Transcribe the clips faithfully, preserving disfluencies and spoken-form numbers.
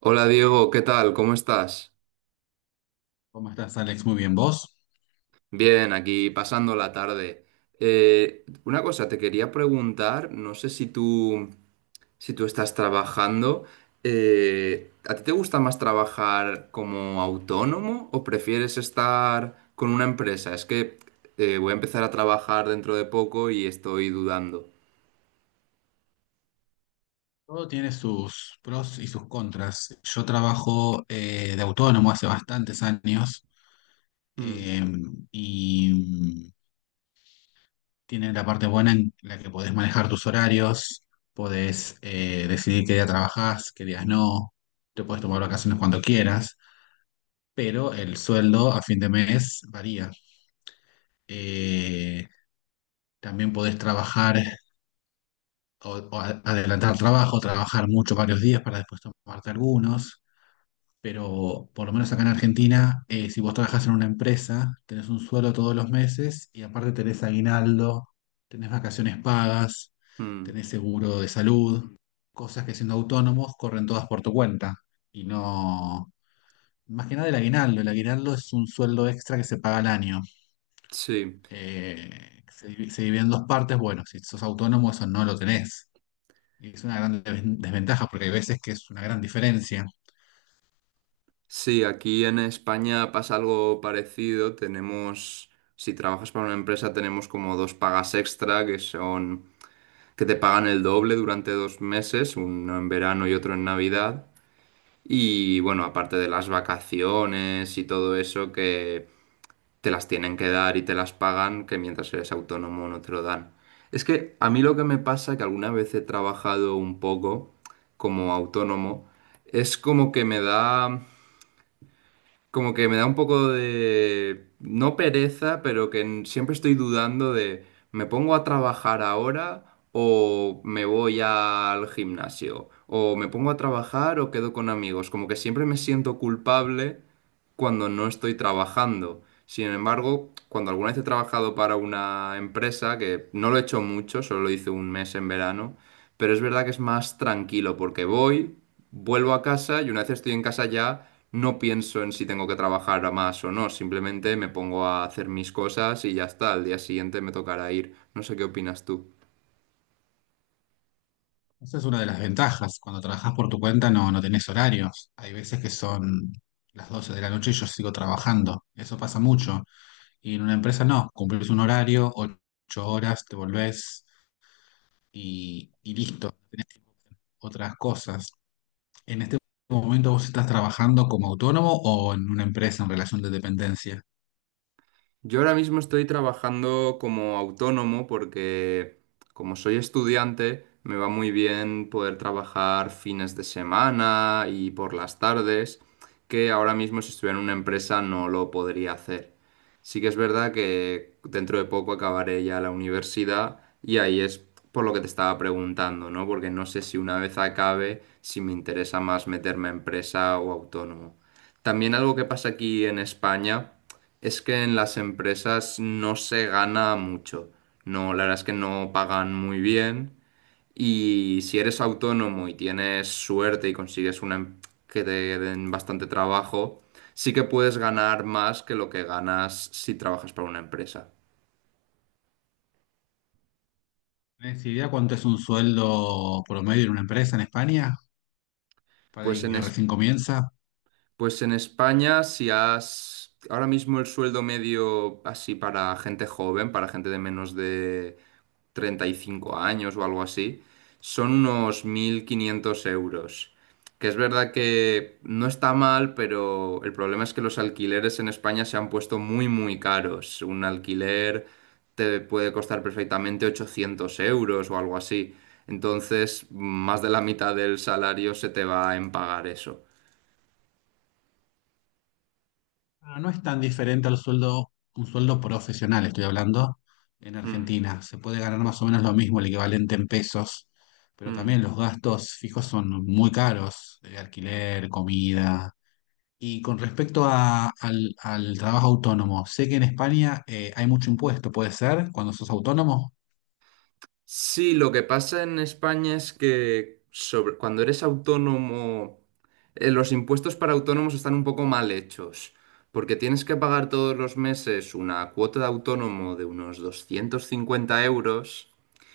Hola Diego, ¿qué tal? ¿Cómo estás? ¿Cómo estás, Alex? Muy bien, ¿vos? Bien, aquí pasando la tarde. Eh, una cosa, te quería preguntar, no sé si tú, si tú estás trabajando, eh, ¿a ti te gusta más trabajar como autónomo o prefieres estar con una empresa? Es que eh, voy a empezar a trabajar dentro de poco y estoy dudando. Todo tiene sus pros y sus contras. Yo trabajo eh, de autónomo hace bastantes años Mm. eh, y tiene la parte buena en la que podés manejar tus horarios, podés eh, decidir qué día trabajás, qué días no, te podés tomar vacaciones cuando quieras, pero el sueldo a fin de mes varía. Eh, también podés trabajar o, o a- adelantar trabajo, trabajar mucho varios días para después tomarte algunos. Pero por lo menos acá en Argentina, eh, si vos trabajás en una empresa, tenés un sueldo todos los meses y aparte tenés aguinaldo, tenés vacaciones pagas, Mm. tenés seguro de salud, cosas que siendo autónomos corren todas por tu cuenta. Y no, más que nada el aguinaldo, el aguinaldo es un sueldo extra que se paga al año. Sí. Eh, se, divi- se divide en dos partes, bueno, si sos autónomo eso no lo tenés. Y es una gran desven- desventaja porque hay veces que es una gran diferencia. Sí, aquí en España pasa algo parecido. Tenemos, si trabajas para una empresa, tenemos como dos pagas extra que son que te pagan el doble durante dos meses, uno en verano y otro en Navidad. Y bueno, aparte de las vacaciones y todo eso que te las tienen que dar y te las pagan, que mientras eres autónomo no te lo dan. Es que a mí lo que me pasa, que alguna vez he trabajado un poco como autónomo, es como que me da como que me da un poco de, no pereza, pero que en- siempre estoy dudando de, ¿me pongo a trabajar ahora o me voy al gimnasio? ¿O me pongo a trabajar o quedo con amigos? Como que siempre me siento culpable cuando no estoy trabajando. Sin embargo, cuando alguna vez he trabajado para una empresa, que no lo he hecho mucho, solo lo hice un mes en verano, pero es verdad que es más tranquilo porque voy, vuelvo a casa y una vez estoy en casa ya no pienso en si tengo que trabajar más o no, simplemente me pongo a hacer mis cosas y ya está, al día siguiente me tocará ir. No sé qué opinas tú. Esa es una de las ventajas. Cuando trabajas por tu cuenta no, no tenés horarios. Hay veces que son las doce de la noche y yo sigo trabajando. Eso pasa mucho. Y en una empresa no. Cumplís un horario, ocho horas, te volvés y, y listo. Tenés tiempo para hacer otras cosas. ¿En este momento vos estás trabajando como autónomo o en una empresa en relación de dependencia? Yo ahora mismo estoy trabajando como autónomo porque como soy estudiante me va muy bien poder trabajar fines de semana y por las tardes, que ahora mismo si estuviera en una empresa no lo podría hacer. Sí que es verdad que dentro de poco acabaré ya la universidad y ahí es por lo que te estaba preguntando, ¿no? Porque no sé si una vez acabe si me interesa más meterme a empresa o autónomo. También algo que pasa aquí en España. Es que en las empresas no se gana mucho. No, la verdad es que no pagan muy bien. Y si eres autónomo y tienes suerte y consigues una em- que te den bastante trabajo, sí que puedes ganar más que lo que ganas si trabajas para una empresa. ¿Tenés idea cuánto es un sueldo promedio en una empresa en España para Pues alguien en que Es- recién comienza? Pues en España, si has... Ahora mismo el sueldo medio así para gente joven, para gente de menos de treinta y cinco años o algo así, son unos mil quinientos euros. Que es verdad que no está mal, pero el problema es que los alquileres en España se han puesto muy, muy caros. Un alquiler te puede costar perfectamente ochocientos euros o algo así. Entonces, más de la mitad del salario se te va en pagar eso. Ah, no es tan diferente al sueldo, un sueldo profesional, estoy hablando, en Mm. Argentina. Se puede ganar más o menos lo mismo, el equivalente en pesos, pero Mm. también los gastos fijos son muy caros, eh, alquiler, comida. Y con respecto a- al, al trabajo autónomo, sé que en España eh, hay mucho impuesto, puede ser, cuando sos autónomo, Sí, lo que pasa en España es que sobre, cuando eres autónomo, eh, los impuestos para autónomos están un poco mal hechos, porque tienes que pagar todos los meses una cuota de autónomo de unos doscientos cincuenta euros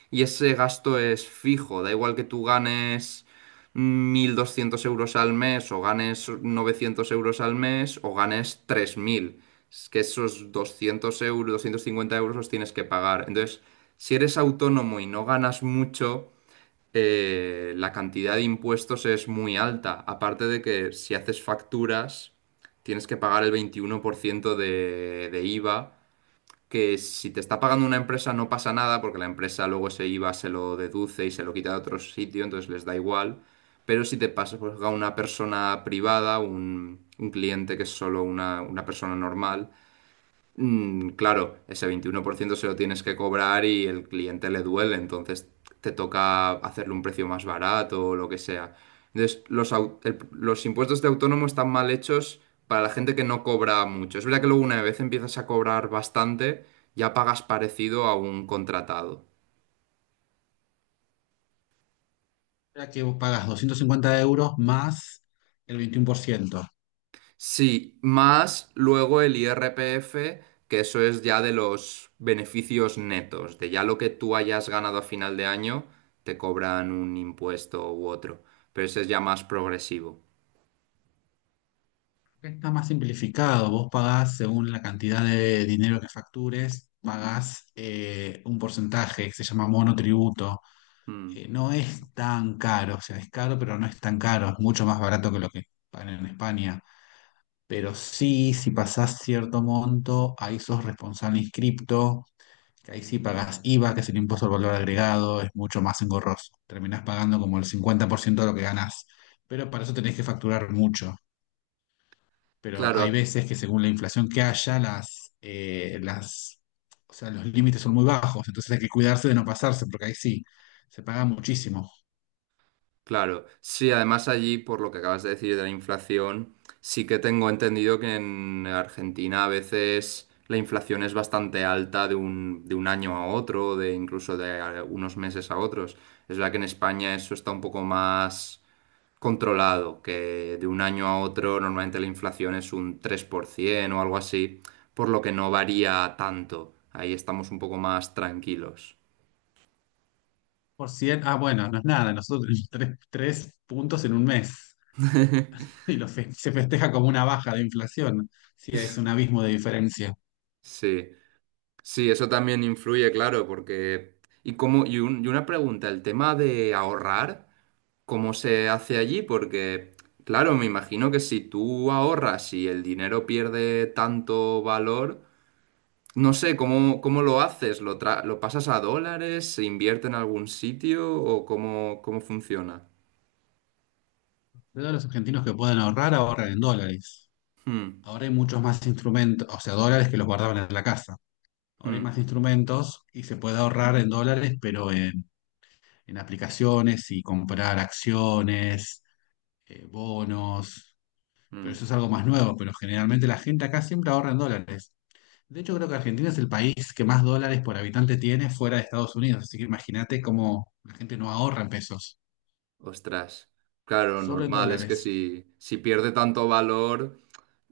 y ese gasto es fijo, da igual que tú ganes mil doscientos euros al mes o ganes novecientos euros al mes o ganes tres mil. Es que esos doscientos euros, doscientos cincuenta euros los tienes que pagar. Entonces... Si eres autónomo y no ganas mucho, eh, la cantidad de impuestos es muy alta. Aparte de que si haces facturas, tienes que pagar el veintiuno por ciento de, de iva, que si te está pagando una empresa no pasa nada, porque la empresa luego ese iva se lo deduce y se lo quita de otro sitio, entonces les da igual. Pero si te pasa pues, a una persona privada, un, un cliente que es solo una, una persona normal. Mm, claro, ese veintiuno por ciento se lo tienes que cobrar y el cliente le duele, entonces te toca hacerle un precio más barato o lo que sea. Entonces, los, au- el- los impuestos de autónomo están mal hechos para la gente que no cobra mucho. Es verdad que luego una vez empiezas a cobrar bastante, ya pagas parecido a un contratado. ya que vos pagas doscientos cincuenta euros más el veintiuno por ciento. Sí, más luego el I R P F, que eso es ya de los beneficios netos, de ya lo que tú hayas ganado a final de año, te cobran un impuesto u otro, pero ese es ya más progresivo. Está más simplificado. Vos pagás según la cantidad de dinero que factures, pagás eh, un porcentaje que se llama monotributo. Mm. Eh, no es tan caro, o sea, es caro, pero no es tan caro. Es mucho más barato que lo que pagan en España. Pero sí, si pasás cierto monto, ahí sos responsable inscripto, que ahí sí pagás IVA, que es el impuesto al valor agregado, es mucho más engorroso. Terminás pagando como el cincuenta por ciento de lo que ganás. Pero para eso tenés que facturar mucho, pero hay Claro. veces que según la inflación que haya, las, eh, las, o sea, los límites son muy bajos, entonces hay que cuidarse de no pasarse, porque ahí sí, se paga muchísimo. Claro, sí, además allí, por lo que acabas de decir de la inflación, sí que tengo entendido que en Argentina a veces la inflación es bastante alta de un, de un año a otro, de incluso de a- unos meses a otros. Es verdad que en España eso está un poco más controlado, que de un año a otro normalmente la inflación es un tres por ciento o algo así, por lo que no varía tanto. Ahí estamos un poco más tranquilos. Por cien, ah, bueno, no es nada, nosotros tres, tres puntos en un mes, y lo fe- se festeja como una baja de inflación, sí, es un abismo de diferencia. Sí. Sí, eso también influye, claro, porque... Y, cómo, y, un- y una pregunta, el tema de ahorrar, ¿cómo se hace allí? Porque, claro, me imagino que si tú ahorras y el dinero pierde tanto valor, no sé, ¿cómo, cómo lo haces? ¿Lo, tra- lo pasas a dólares? ¿Se invierte en algún sitio? ¿O cómo, cómo funciona? Todos los argentinos que pueden ahorrar, ahorran en dólares. Hmm. Ahora hay muchos más instrumentos, o sea, dólares que los guardaban en la casa. Ahora hay Hmm. más instrumentos y se puede ahorrar en dólares, pero en en aplicaciones y comprar acciones, eh, bonos, pero Hmm. eso es algo más nuevo, pero generalmente la gente acá siempre ahorra en dólares. De hecho, creo que Argentina es el país que más dólares por habitante tiene fuera de Estados Unidos, así que imagínate cómo la gente no ahorra en pesos, Ostras. Claro, solo en normal, es que dólares. si, si pierde tanto valor...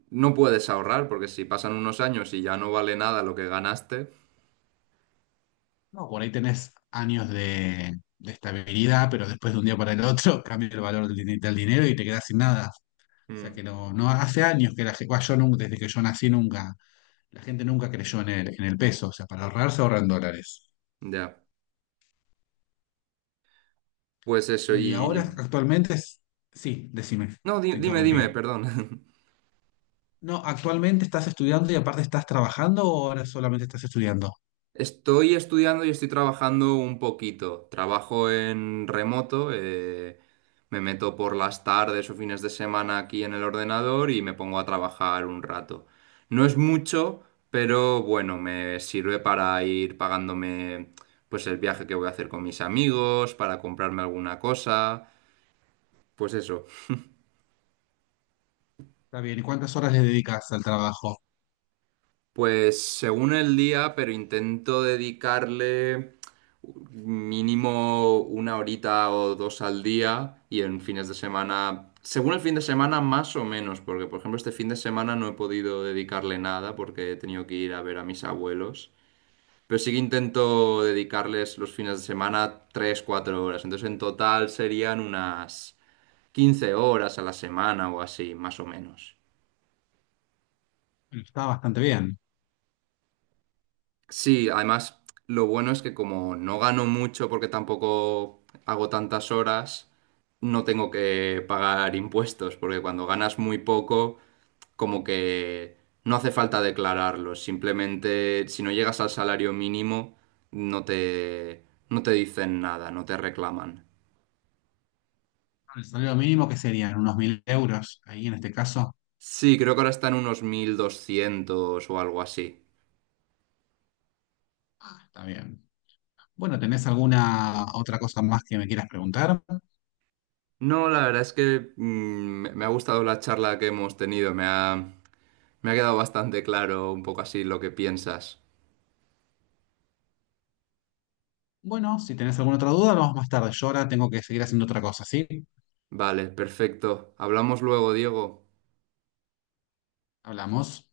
No puedes ahorrar porque si pasan unos años y ya no vale nada lo que ganaste. No, por ahí tenés años de, de estabilidad, pero después de un día para el otro cambia el valor del, din- del dinero y te quedas sin nada. O sea Mm. que no, no hace años que la gente, yo nunca, desde que yo nací nunca la gente nunca creyó en el, en el peso, o sea, para ahorrar se ahorran dólares. Ya, pues eso Y ahora y... actualmente es... Sí, decime, No, di- te dime, dime, interrumpí. perdón. No, actualmente, ¿estás estudiando y aparte estás trabajando o ahora solamente estás estudiando? Estoy estudiando y estoy trabajando un poquito. Trabajo en remoto, eh, me meto por las tardes o fines de semana aquí en el ordenador y me pongo a trabajar un rato. No es mucho, pero bueno, me sirve para ir pagándome pues el viaje que voy a hacer con mis amigos, para comprarme alguna cosa. Pues eso. Está bien, ¿y cuántas horas le dedicas al trabajo? Pues según el día, pero intento dedicarle mínimo una horita o dos al día y en fines de semana, según el fin de semana más o menos, porque por ejemplo este fin de semana no he podido dedicarle nada porque he tenido que ir a ver a mis abuelos, pero sí que intento dedicarles los fines de semana tres, cuatro horas, entonces en total serían unas quince horas a la semana o así, más o menos. Bueno, está bastante bien. Sí, además lo bueno es que como no gano mucho porque tampoco hago tantas horas, no tengo que pagar impuestos, porque cuando ganas muy poco, como que no hace falta declararlo, simplemente si no llegas al salario mínimo, no te, no te dicen nada, no te reclaman. El salario mínimo que serían unos mil euros, ahí en este caso, Sí, creo que ahora están unos mil doscientos o algo así. está bien. Bueno, ¿tenés alguna otra cosa más que me quieras preguntar? No, la verdad es que mm, me me ha gustado la charla que hemos tenido, me ha, me ha quedado bastante claro un poco así lo que piensas. Bueno, si tenés alguna otra duda, hablamos más tarde. Yo ahora tengo que seguir haciendo otra cosa, ¿sí? Vale, perfecto. Hablamos luego, Diego. Hablamos.